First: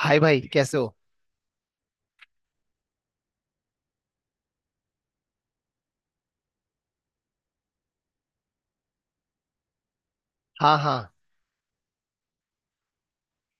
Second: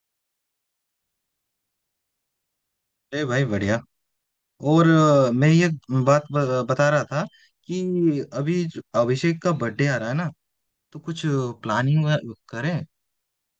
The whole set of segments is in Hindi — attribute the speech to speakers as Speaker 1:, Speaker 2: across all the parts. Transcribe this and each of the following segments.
Speaker 1: हाय भाई, कैसे हो?
Speaker 2: अरे भाई बढ़िया। और मैं ये बात बता रहा था कि अभी जो अभिषेक का बर्थडे आ रहा है ना,
Speaker 1: हाँ, हाँ।
Speaker 2: तो कुछ प्लानिंग करें।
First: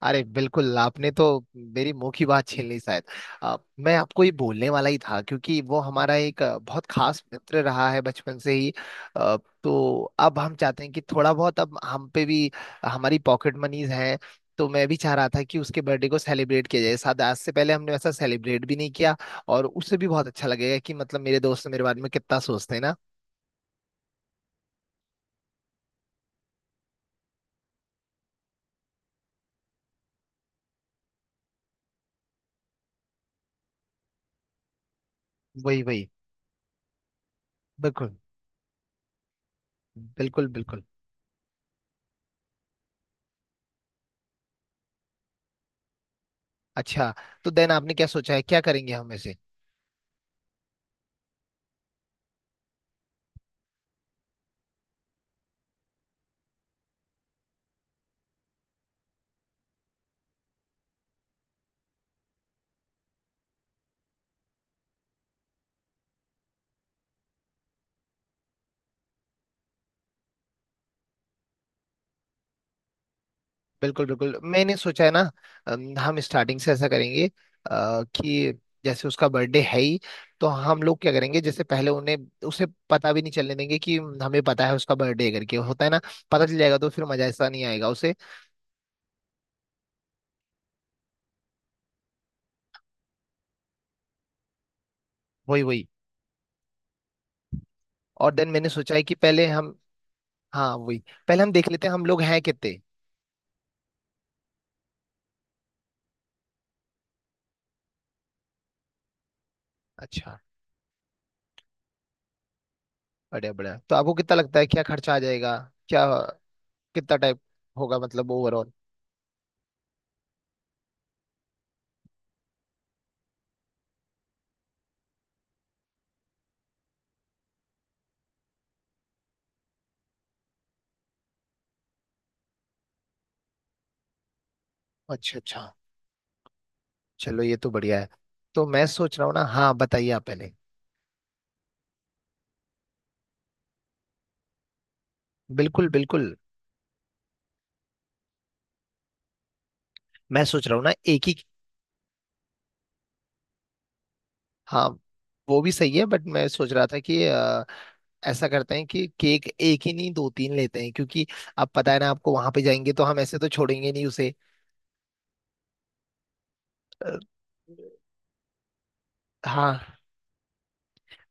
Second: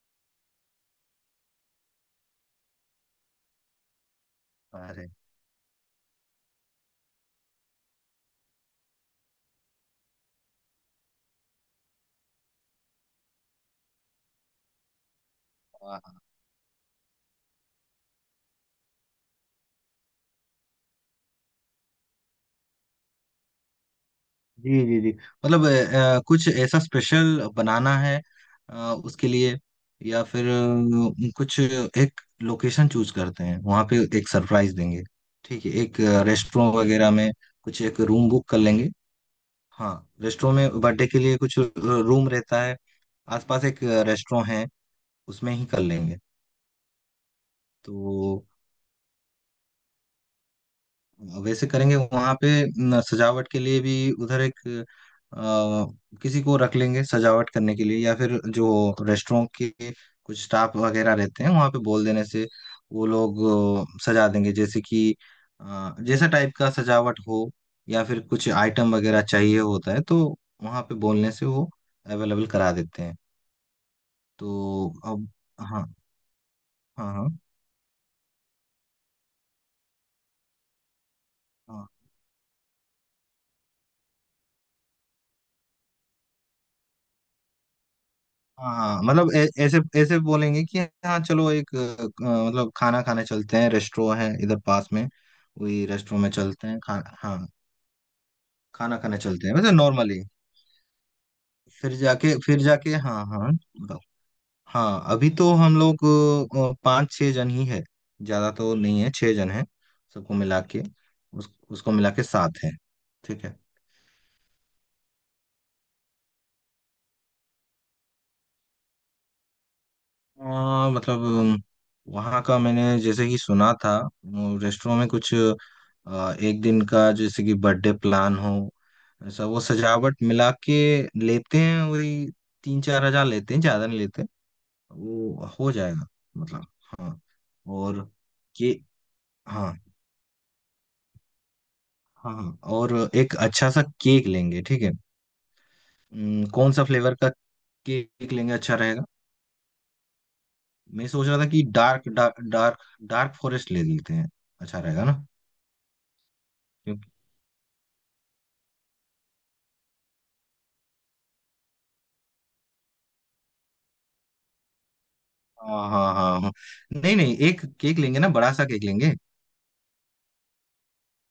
Speaker 1: अरे बिल्कुल, आपने तो मेरी मुंह की बात छीन ली शायद। मैं आपको ये बोलने वाला ही
Speaker 2: अरे
Speaker 1: था क्योंकि वो हमारा एक बहुत खास मित्र रहा है बचपन से ही। अ, तो अब हम चाहते हैं कि थोड़ा बहुत अब हम पे भी हमारी पॉकेट मनीज हैं। तो मैं भी चाह रहा था कि उसके
Speaker 2: वाह।
Speaker 1: बर्थडे को सेलिब्रेट किया जाए, शायद आज से पहले हमने वैसा सेलिब्रेट भी नहीं किया। और उससे भी बहुत अच्छा लगेगा कि मतलब मेरे दोस्त मेरे बारे में कितना सोचते हैं ना।
Speaker 2: जी जी जी। मतलब कुछ ऐसा स्पेशल बनाना है अ, उसके लिए। या फिर कुछ एक लोकेशन चूज करते हैं वहां पे एक सरप्राइज देंगे। ठीक है,
Speaker 1: वही,
Speaker 2: एक
Speaker 1: वही।
Speaker 2: रेस्टोरेंट वगैरह में कुछ एक
Speaker 1: बिल्कुल,
Speaker 2: रूम बुक कर लेंगे। हाँ।
Speaker 1: बिल्कुल,
Speaker 2: रेस्टोरेंट में
Speaker 1: बिल्कुल।
Speaker 2: बर्थडे के लिए कुछ रूम रहता है, आसपास एक रेस्टोरेंट है, उसमें ही कर लेंगे।
Speaker 1: अच्छा, तो देन आपने
Speaker 2: तो
Speaker 1: क्या सोचा है, क्या करेंगे हम ऐसे?
Speaker 2: वैसे करेंगे वहां पे। न, सजावट के लिए भी उधर एक अ, किसी को रख लेंगे सजावट करने के लिए, या फिर जो रेस्टोरेंट के कुछ स्टाफ वगैरह रहते हैं वहां पे बोल देने से, वो लोग सजा देंगे। जैसे कि जैसा टाइप का सजावट हो, या फिर कुछ आइटम वगैरह चाहिए होता है तो वहां पे बोलने से वो अवेलेबल करा देते हैं।
Speaker 1: बिल्कुल, बिल्कुल, मैंने
Speaker 2: तो
Speaker 1: सोचा है ना।
Speaker 2: अब। हाँ
Speaker 1: हम स्टार्टिंग से ऐसा
Speaker 2: हाँ
Speaker 1: करेंगे
Speaker 2: हाँ
Speaker 1: कि जैसे उसका बर्थडे है ही, तो हम लोग क्या करेंगे, जैसे
Speaker 2: हाँ।
Speaker 1: पहले उन्हें, उसे पता भी नहीं चलने देंगे कि हमें पता है उसका बर्थडे करके होता है ना। पता चल जाएगा तो फिर मजा ऐसा नहीं आएगा उसे।
Speaker 2: हाँ हाँ, मतलब ऐसे ऐसे बोलेंगे कि हाँ, चलो एक, मतलब खाना खाने चलते हैं, रेस्टोरेंट है इधर पास में।
Speaker 1: वही,
Speaker 2: वही
Speaker 1: वही।
Speaker 2: रेस्टोरेंट में चलते हैं, हाँ,
Speaker 1: और देन मैंने सोचा
Speaker 2: खाना
Speaker 1: है कि
Speaker 2: खाने
Speaker 1: पहले
Speaker 2: चलते हैं, वैसे
Speaker 1: हम,
Speaker 2: नॉर्मली।
Speaker 1: हाँ, वही। पहले हम देख लेते हैं हम लोग हैं
Speaker 2: फिर
Speaker 1: कितने।
Speaker 2: जाके हाँ हाँ, बताओ। हाँ, अभी तो हम लोग पाँच छः जन ही है, ज्यादा तो नहीं है, छः जन है, सबको
Speaker 1: अच्छा,
Speaker 2: मिला के उसको मिला के सात है, ठीक
Speaker 1: बढ़िया,
Speaker 2: है।
Speaker 1: बढ़िया, तो आपको कितना लगता है क्या खर्चा आ जाएगा? क्या, कितना टाइप होगा मतलब ओवरऑल?
Speaker 2: मतलब वहाँ का मैंने जैसे कि सुना था, रेस्टोरेंट में कुछ एक दिन का जैसे कि बर्थडे प्लान हो ऐसा, वो सजावट मिला के लेते हैं वही 3-4 हजार, लेते हैं ज्यादा नहीं लेते।
Speaker 1: अच्छा,
Speaker 2: वो
Speaker 1: अच्छा,
Speaker 2: हो जाएगा। मतलब। हाँ।
Speaker 1: चलो ये तो बढ़िया
Speaker 2: और
Speaker 1: है। तो
Speaker 2: के।
Speaker 1: मैं सोच रहा हूँ ना, हाँ,
Speaker 2: हाँ।
Speaker 1: बताइए आप पहले।
Speaker 2: हाँ हाँ, और एक अच्छा सा केक लेंगे, ठीक है।
Speaker 1: बिल्कुल, बिल्कुल।
Speaker 2: कौन सा फ्लेवर का केक लेंगे अच्छा रहेगा?
Speaker 1: मैं सोच रहा हूँ ना,
Speaker 2: मैं
Speaker 1: एक
Speaker 2: सोच
Speaker 1: ही।
Speaker 2: रहा था कि dark dark dark dark forest ले लेते हैं, अच्छा
Speaker 1: हाँ,
Speaker 2: रहेगा ना।
Speaker 1: वो भी सही है बट मैं सोच रहा था कि ऐसा करते हैं कि केक एक ही नहीं, दो तीन लेते हैं क्योंकि अब पता है ना आपको, वहां पे जाएंगे तो हम ऐसे तो छोड़ेंगे नहीं उसे।
Speaker 2: हाँ हाँ हाँ हाँ।
Speaker 1: अ,
Speaker 2: नहीं नहीं, एक केक लेंगे ना, बड़ा सा केक लेंगे।
Speaker 1: हाँ,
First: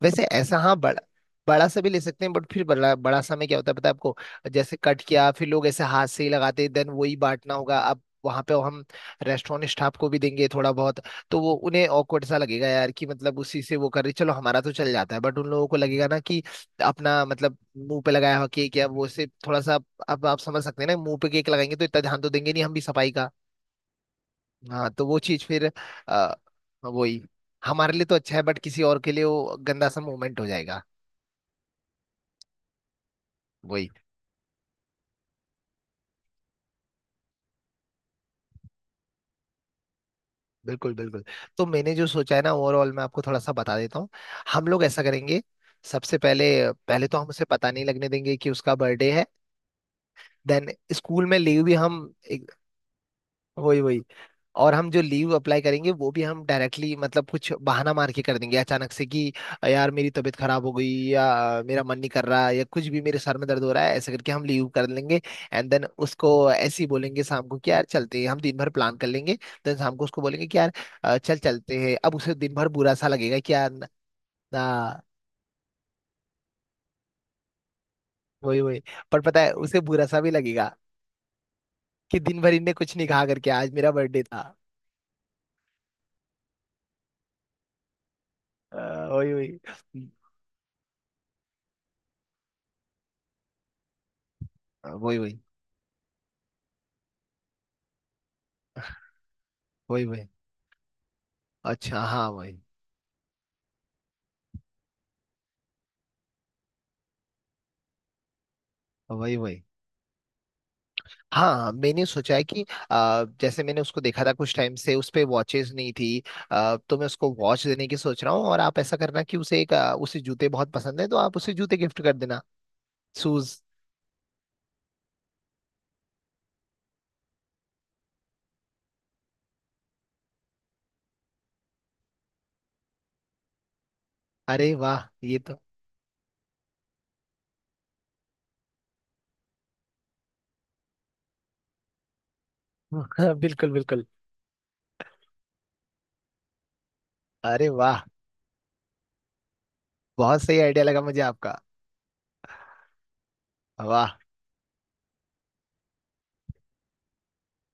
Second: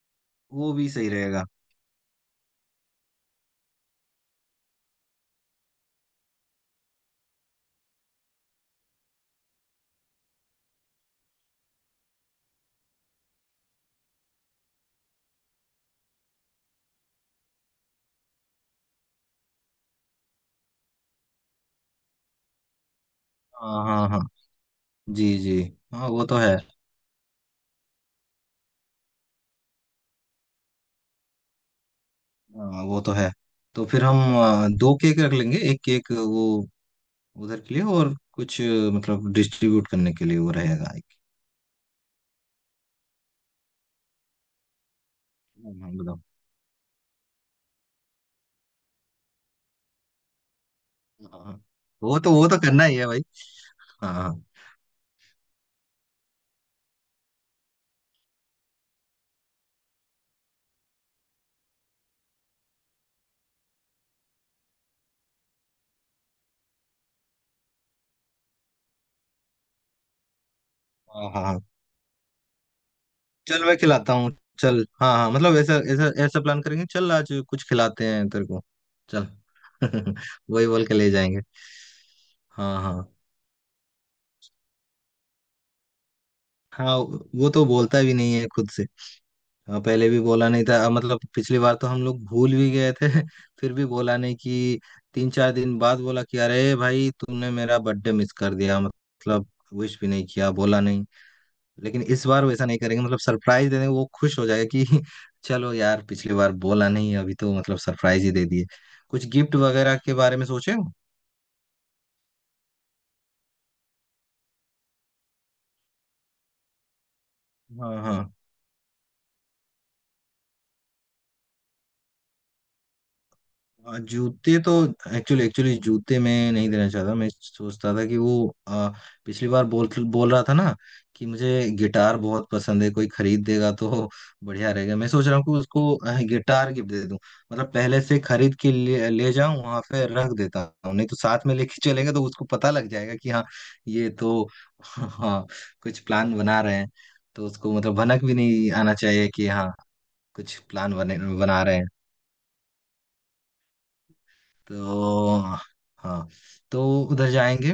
Speaker 1: वैसे ऐसा,
Speaker 2: वो
Speaker 1: हाँ,
Speaker 2: भी
Speaker 1: बड़ा।
Speaker 2: सही रहेगा।
Speaker 1: बड़ा सा भी ले सकते हैं बट फिर बड़ा बड़ा सा में क्या होता है पता है आपको? जैसे कट किया, फिर लोग ऐसे हाथ से ही लगाते हैं, देन वही बांटना होगा। अब वहां पे हम रेस्टोरेंट स्टाफ को भी देंगे थोड़ा बहुत, तो वो उन्हें ऑकवर्ड सा लगेगा यार, कि मतलब उसी से वो कर रही, चलो हमारा तो चल जाता है बट उन लोगों को लगेगा ना कि अपना मतलब मुंह पे लगाया हुआ केक या वो से, थोड़ा सा अब आप समझ सकते हैं ना, मुंह पे केक लगाएंगे तो इतना ध्यान तो देंगे नहीं हम भी सफाई का।
Speaker 2: हाँ हाँ हाँ।
Speaker 1: हाँ, तो वो
Speaker 2: जी
Speaker 1: चीज
Speaker 2: जी।
Speaker 1: फिर,
Speaker 2: हाँ वो
Speaker 1: आ,
Speaker 2: तो है।
Speaker 1: वही, हमारे लिए तो अच्छा है बट किसी और के लिए वो गंदा सा मोमेंट हो जाएगा।
Speaker 2: हाँ वो तो है। तो
Speaker 1: वही,
Speaker 2: फिर हम दो केक रख लेंगे, एक केक वो उधर के लिए और कुछ मतलब डिस्ट्रीब्यूट करने के लिए वो रहेगा
Speaker 1: बिल्कुल,
Speaker 2: एक।
Speaker 1: बिल्कुल। तो मैंने जो सोचा है ना ओवरऑल, मैं आपको थोड़ा सा बता देता हूँ। हम लोग ऐसा करेंगे
Speaker 2: हाँ हाँ,
Speaker 1: सबसे
Speaker 2: बताओ।
Speaker 1: पहले। पहले तो हम उसे पता नहीं लगने देंगे कि उसका बर्थडे है। देन स्कूल
Speaker 2: हाँ
Speaker 1: में
Speaker 2: हाँ। हाँ।
Speaker 1: लीव भी हम,
Speaker 2: वो तो करना ही है भाई।
Speaker 1: वही, वही,
Speaker 2: हाँ हाँ
Speaker 1: और हम जो लीव अप्लाई करेंगे वो भी हम डायरेक्टली मतलब कुछ बहाना मार के कर देंगे अचानक से कि यार मेरी तबीयत खराब हो गई, या मेरा मन नहीं कर रहा, या कुछ भी, मेरे सर में दर्द हो रहा है, ऐसे करके हम लीव कर लेंगे। एंड देन उसको ऐसे ही बोलेंगे शाम को कि यार चलते हैं, हम दिन भर प्लान कर लेंगे। देन शाम को उसको बोलेंगे कि यार
Speaker 2: हाँ
Speaker 1: चल
Speaker 2: हाँ हाँ।
Speaker 1: चलते हैं, अब उसे दिन भर बुरा सा लगेगा कि
Speaker 2: चल,
Speaker 1: यार
Speaker 2: मैं खिलाता हूँ। चल,
Speaker 1: ना।
Speaker 2: हाँ हाँ, मतलब ऐसा ऐसा ऐसा प्लान करेंगे, चल आज कुछ खिलाते हैं तेरे
Speaker 1: वही,
Speaker 2: को,
Speaker 1: वही। पर
Speaker 2: चल।
Speaker 1: पता है उसे बुरा सा भी
Speaker 2: वही
Speaker 1: लगेगा
Speaker 2: बोल के ले जाएंगे।
Speaker 1: कि दिन भर इनने
Speaker 2: हाँ
Speaker 1: कुछ
Speaker 2: हाँ
Speaker 1: नहीं कहा करके, आज मेरा बर्थडे था।
Speaker 2: हाँ, वो तो बोलता भी नहीं है खुद
Speaker 1: अ,
Speaker 2: से।
Speaker 1: वही, वही,
Speaker 2: हाँ, पहले भी बोला नहीं था, मतलब पिछली बार तो हम लोग भूल भी गए थे फिर भी बोला नहीं कि
Speaker 1: वही,
Speaker 2: तीन
Speaker 1: वही,
Speaker 2: चार दिन बाद बोला कि अरे भाई, तुमने मेरा बर्थडे मिस कर दिया, मतलब विश
Speaker 1: वही,
Speaker 2: भी नहीं
Speaker 1: वही,
Speaker 2: किया, बोला नहीं।
Speaker 1: अच्छा,
Speaker 2: लेकिन इस
Speaker 1: हाँ,
Speaker 2: बार
Speaker 1: वही,
Speaker 2: वैसा नहीं करेंगे, मतलब सरप्राइज दे देंगे, वो खुश हो जाएगा कि चलो यार, पिछली बार बोला नहीं, अभी तो मतलब सरप्राइज ही दे दिए। कुछ
Speaker 1: वही,
Speaker 2: गिफ्ट
Speaker 1: वही।
Speaker 2: वगैरह के बारे में सोचे हो?
Speaker 1: हाँ, हाँ, मैंने सोचा है कि जैसे मैंने उसको देखा था कुछ टाइम से उस पे वॉचेज नहीं थी। तो मैं उसको वॉच देने की
Speaker 2: हाँ
Speaker 1: सोच रहा
Speaker 2: हाँ।
Speaker 1: हूँ, और आप ऐसा करना कि उसे जूते बहुत पसंद है तो आप उसे जूते गिफ्ट कर देना, शूज।
Speaker 2: जूते तो, एक्चुअली एक्चुअली जूते मैं नहीं देना चाहता, मैं सोचता था कि वो, पिछली बार बोल बोल रहा था ना कि मुझे गिटार बहुत पसंद है, कोई खरीद देगा तो बढ़िया
Speaker 1: अरे
Speaker 2: रहेगा।
Speaker 1: वाह,
Speaker 2: मैं सोच रहा
Speaker 1: ये
Speaker 2: हूँ कि
Speaker 1: तो
Speaker 2: उसको गिटार गिफ्ट दे दूं, मतलब पहले से खरीद के ले जाऊं वहां पे रख देता हूँ, नहीं तो साथ में लेके चलेंगे तो उसको पता लग जाएगा कि हाँ,
Speaker 1: बिल्कुल, बिल्कुल।
Speaker 2: ये तो हाँ, कुछ प्लान बना रहे हैं तो
Speaker 1: अरे
Speaker 2: उसको मतलब
Speaker 1: वाह,
Speaker 2: भनक भी नहीं आना चाहिए कि हाँ,
Speaker 1: बहुत
Speaker 2: कुछ
Speaker 1: सही आइडिया
Speaker 2: प्लान
Speaker 1: लगा
Speaker 2: बने
Speaker 1: मुझे आपका।
Speaker 2: बना रहे हैं।
Speaker 1: वाह,
Speaker 2: तो हाँ, तो उधर जाएंगे,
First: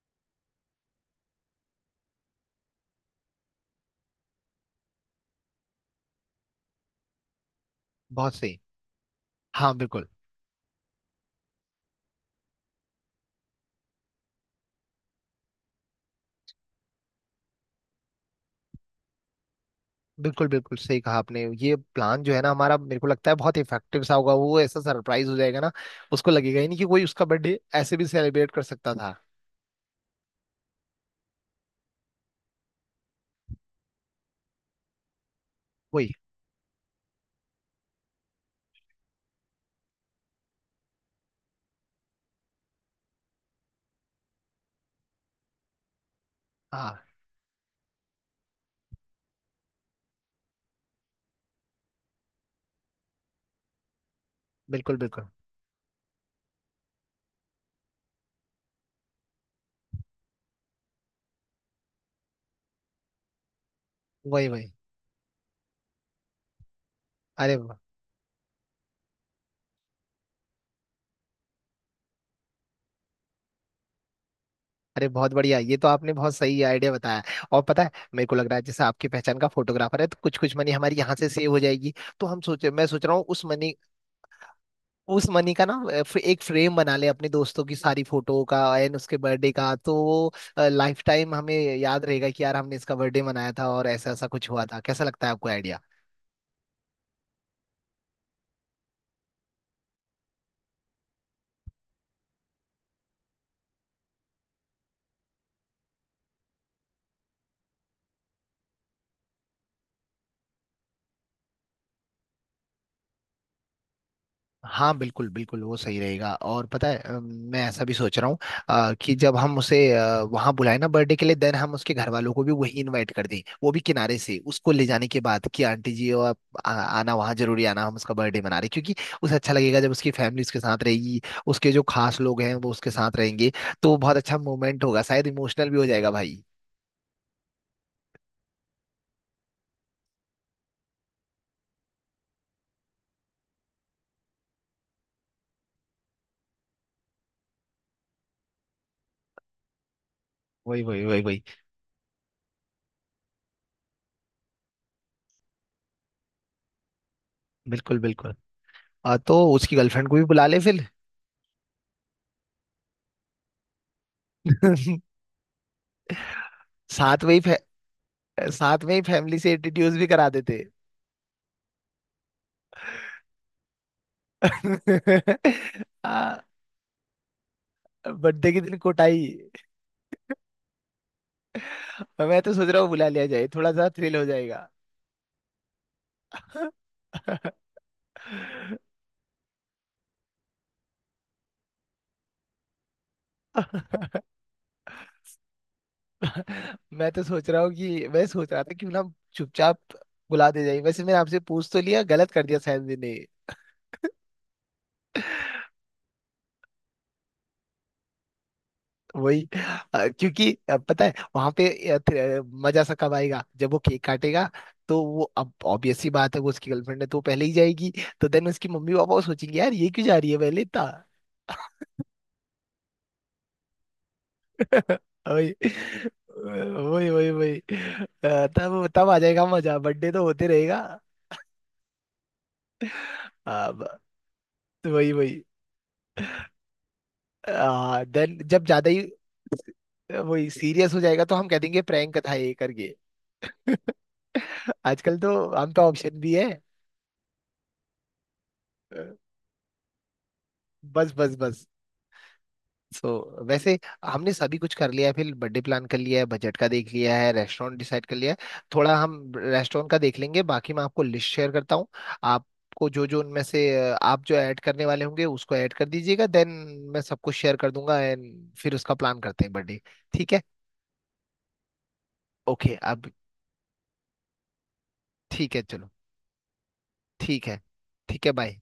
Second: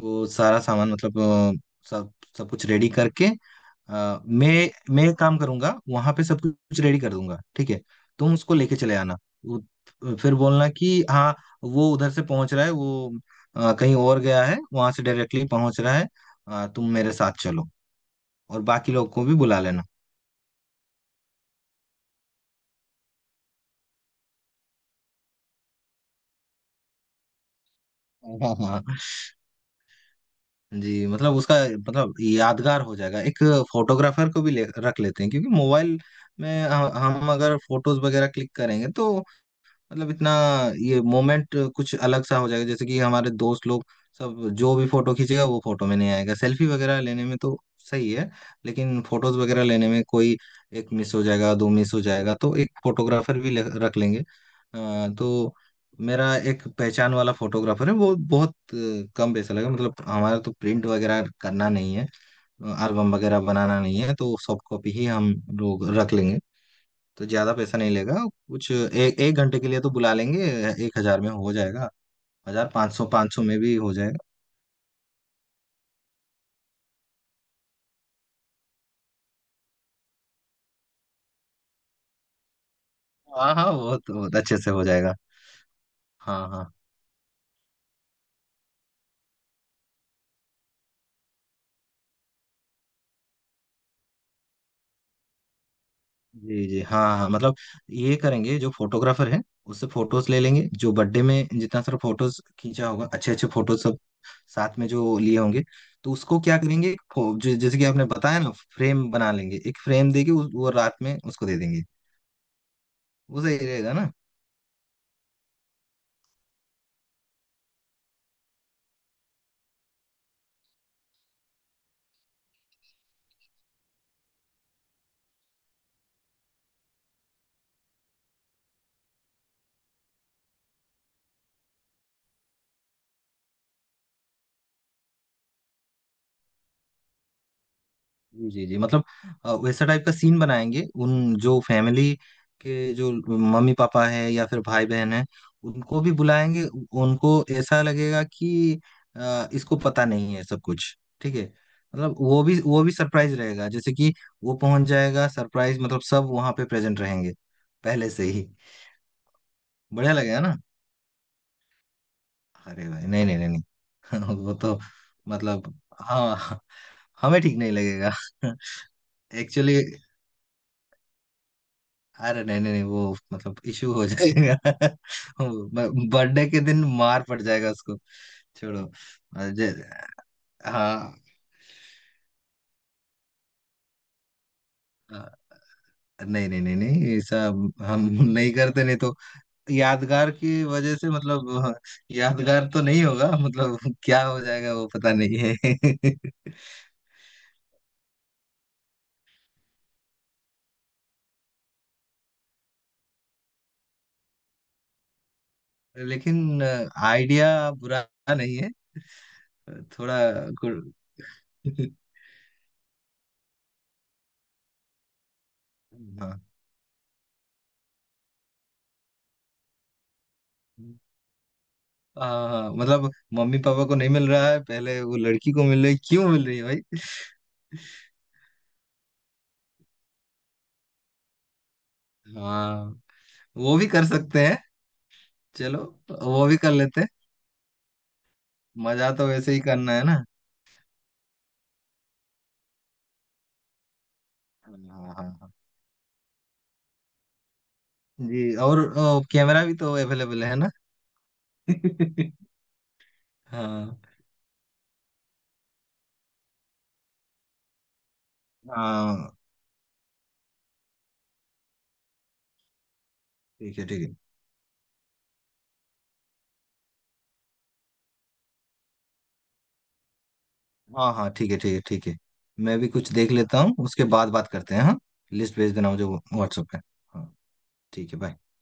Speaker 2: वो सारा सामान मतलब सब सब कुछ रेडी करके, मैं एक काम करूंगा, वहां पे सब कुछ रेडी कर दूंगा, ठीक है। तुम
Speaker 1: बहुत
Speaker 2: उसको
Speaker 1: सही।
Speaker 2: लेके चले आना,
Speaker 1: हाँ, बिल्कुल,
Speaker 2: फिर बोलना कि हाँ, वो उधर से पहुंच रहा है, वो कहीं और गया है, वहां से डायरेक्टली पहुंच रहा है। तुम मेरे साथ चलो और बाकी लोग को भी बुला लेना।
Speaker 1: बिल्कुल, बिल्कुल सही कहा आपने, ये प्लान जो है ना हमारा, मेरे को लगता है बहुत इफेक्टिव सा होगा। वो ऐसा सरप्राइज हो जाएगा ना, उसको लगेगा ही नहीं कि कोई उसका बर्थडे ऐसे भी सेलिब्रेट
Speaker 2: हाँ
Speaker 1: कर
Speaker 2: हाँ,
Speaker 1: सकता था।
Speaker 2: जी मतलब उसका, मतलब यादगार हो जाएगा एक। फोटोग्राफर को भी रख लेते हैं, क्योंकि मोबाइल
Speaker 1: वही,
Speaker 2: में हम अगर फोटोज वगैरह क्लिक करेंगे तो, मतलब इतना, ये मोमेंट कुछ अलग सा हो जाएगा। जैसे कि हमारे दोस्त लोग सब जो भी फोटो खींचेगा वो फोटो में नहीं आएगा, सेल्फी वगैरह
Speaker 1: हाँ,
Speaker 2: लेने में तो सही है, लेकिन फोटोज वगैरह लेने में कोई एक मिस हो जाएगा, दो मिस हो जाएगा, तो एक फोटोग्राफर भी रख लेंगे।
Speaker 1: बिल्कुल, बिल्कुल,
Speaker 2: तो मेरा एक पहचान वाला फोटोग्राफर है, वो बहुत कम पैसा लगेगा, मतलब हमारा तो प्रिंट वगैरह करना नहीं है, एल्बम वगैरह बनाना नहीं है, तो
Speaker 1: वही,
Speaker 2: सॉफ्ट
Speaker 1: वही,
Speaker 2: कॉपी ही हम लोग रख लेंगे, तो ज्यादा
Speaker 1: अरे वाह,
Speaker 2: पैसा नहीं लेगा। कुछ एक एक घंटे के लिए तो बुला लेंगे, 1 हजार में हो जाएगा, 1,500 500 में भी हो जाएगा।
Speaker 1: अरे बहुत बढ़िया, ये तो आपने बहुत सही आइडिया बताया। और पता है, मेरे को लग रहा है जैसे आपकी पहचान का फोटोग्राफर है तो कुछ कुछ मनी हमारी यहाँ से सेव हो जाएगी। तो हम सोचे, मैं सोच रहा हूँ उस
Speaker 2: हाँ
Speaker 1: मनी
Speaker 2: हाँ, बहुत बहुत अच्छे से हो जाएगा।
Speaker 1: उस मनी का ना, एक
Speaker 2: हाँ हाँ।
Speaker 1: फ्रेम बना ले अपने दोस्तों की सारी फोटो का, एंड उसके बर्थडे का, तो वो लाइफ टाइम हमें याद रहेगा कि यार हमने इसका बर्थडे मनाया था और ऐसा ऐसा कुछ हुआ था। कैसा लगता है आपको आइडिया?
Speaker 2: जी जी। हाँ हाँ, मतलब ये करेंगे, जो फोटोग्राफर है उससे फोटोज ले लेंगे, जो बर्थडे में जितना सारा फोटोज खींचा होगा, अच्छे अच्छे फोटोज सब साथ में जो लिए होंगे, तो उसको क्या करेंगे एक जैसे कि आपने बताया ना, फ्रेम बना लेंगे, एक फ्रेम देके वो रात में उसको दे देंगे, वो सही रहेगा ना।
Speaker 1: हाँ, बिल्कुल, बिल्कुल, वो सही रहेगा। और पता है, मैं ऐसा भी सोच रहा हूँ, कि जब हम उसे वहाँ बुलाए ना बर्थडे के लिए, देन हम उसके घर वालों को भी वही इनवाइट कर दें, वो भी किनारे से उसको ले जाने के बाद कि आंटी जी और आप आना, वहाँ जरूरी आना, हम उसका बर्थडे मना रहे हैं। क्योंकि उसे अच्छा लगेगा जब उसकी फैमिली उसके साथ रहेगी, उसके जो खास लोग हैं वो उसके साथ रहेंगे, तो बहुत अच्छा मोमेंट होगा, शायद इमोशनल भी हो जाएगा भाई।
Speaker 2: जी जी मतलब वैसा टाइप का सीन बनाएंगे, उन जो फैमिली के जो मम्मी पापा है या फिर भाई बहन है, उनको भी बुलाएंगे। उनको ऐसा लगेगा कि इसको पता नहीं है सब
Speaker 1: वही,
Speaker 2: कुछ,
Speaker 1: वही, वही,
Speaker 2: ठीक
Speaker 1: वही,
Speaker 2: है। मतलब वो भी सरप्राइज रहेगा, जैसे कि वो पहुंच जाएगा सरप्राइज, मतलब सब वहां पे प्रेजेंट रहेंगे
Speaker 1: बिल्कुल,
Speaker 2: पहले से
Speaker 1: बिल्कुल।
Speaker 2: ही,
Speaker 1: तो उसकी गर्लफ्रेंड
Speaker 2: बढ़िया
Speaker 1: को भी
Speaker 2: लगेगा
Speaker 1: बुला
Speaker 2: ना।
Speaker 1: ले फिर।
Speaker 2: अरे भाई नहीं नहीं नहीं नहीं वो तो मतलब, हाँ,
Speaker 1: साथ में
Speaker 2: हमें
Speaker 1: ही,
Speaker 2: ठीक नहीं लगेगा।
Speaker 1: साथ में ही फैमिली से
Speaker 2: एक्चुअली,
Speaker 1: इंट्रोड्यूस भी करा देते।
Speaker 2: अरे नहीं नहीं नहीं, वो मतलब इशू हो जाएगा।
Speaker 1: आ,
Speaker 2: बर्थडे के दिन मार पड़ जाएगा उसको,
Speaker 1: बर्थडे के दिन
Speaker 2: छोड़ो।
Speaker 1: कोटाई।
Speaker 2: अ, जे- हाँ,
Speaker 1: और मैं तो सोच रहा हूँ बुला लिया जाए, थोड़ा सा थ्रिल हो जाएगा।
Speaker 2: अ, नहीं नहीं नहीं नहीं, ऐसा हम नहीं करते नहीं तो, यादगार की वजह से मतलब यादगार तो नहीं होगा, मतलब क्या हो जाएगा वो पता नहीं है।
Speaker 1: मैं तो सोच रहा हूँ कि, मैं सोच रहा था क्यों ना चुपचाप बुला दे जाए। वैसे मैंने आपसे पूछ तो लिया, गलत कर दिया शायद मैंने।
Speaker 2: लेकिन आइडिया बुरा नहीं है,
Speaker 1: वही,
Speaker 2: थोड़ा
Speaker 1: क्योंकि
Speaker 2: गुड।
Speaker 1: पता है वहां पे, मजा सा कब आएगा जब वो केक काटेगा? तो वो अब ऑब्वियस सी बात
Speaker 2: हाँ
Speaker 1: है, वो उसकी गर्लफ्रेंड है तो वो पहले ही जाएगी। तो देन उसकी मम्मी पापा वो सोचेंगे यार ये क्यों जा रही है पहले इतना?
Speaker 2: हाँ हाँ, मतलब मम्मी पापा को नहीं मिल रहा है पहले, वो
Speaker 1: वही,
Speaker 2: लड़की को मिल रही, क्यों मिल रही है भाई।
Speaker 1: वही, वही, वही, तब तब आ जाएगा मजा, बर्थडे तो होते रहेगा।
Speaker 2: हाँ,
Speaker 1: अ,
Speaker 2: वो
Speaker 1: ब-
Speaker 2: भी कर सकते हैं।
Speaker 1: वही, वही,
Speaker 2: चलो, वो भी कर लेते हैं,
Speaker 1: देन जब ज्यादा ही,
Speaker 2: मजा तो वैसे ही करना है ना।
Speaker 1: वही, सीरियस हो जाएगा तो हम कह देंगे प्रैंक था ये करके।
Speaker 2: हाँ
Speaker 1: आजकल तो
Speaker 2: हाँ हाँ।
Speaker 1: हम पे ऑप्शन भी है।
Speaker 2: जी, और कैमरा भी तो अवेलेबल है ना।
Speaker 1: बस, बस, बस। सो so, वैसे
Speaker 2: हाँ
Speaker 1: हमने सभी कुछ कर लिया है, फिर बर्थडे प्लान कर लिया है, बजट का देख लिया है, रेस्टोरेंट डिसाइड कर लिया है। थोड़ा हम
Speaker 2: हाँ,
Speaker 1: रेस्टोरेंट का देख लेंगे, बाकी मैं आपको लिस्ट शेयर करता हूँ। आपको जो जो उनमें से,
Speaker 2: ठीक है ठीक है।
Speaker 1: आप जो ऐड करने वाले होंगे उसको ऐड कर दीजिएगा, देन मैं सबको शेयर कर दूंगा, एंड फिर उसका प्लान करते हैं बर्थडे। ठीक है?
Speaker 2: हाँ हाँ, ठीक है ठीक है ठीक है।
Speaker 1: ओके।
Speaker 2: मैं भी
Speaker 1: अब
Speaker 2: कुछ देख लेता हूँ उसके बाद बात करते हैं, हाँ।
Speaker 1: ठीक
Speaker 2: लिस्ट
Speaker 1: है,
Speaker 2: भेज
Speaker 1: चलो।
Speaker 2: देना मुझे व्हाट्सएप पे। हाँ,
Speaker 1: ठीक है,
Speaker 2: ठीक है,
Speaker 1: ठीक है,
Speaker 2: बाय।
Speaker 1: बाय।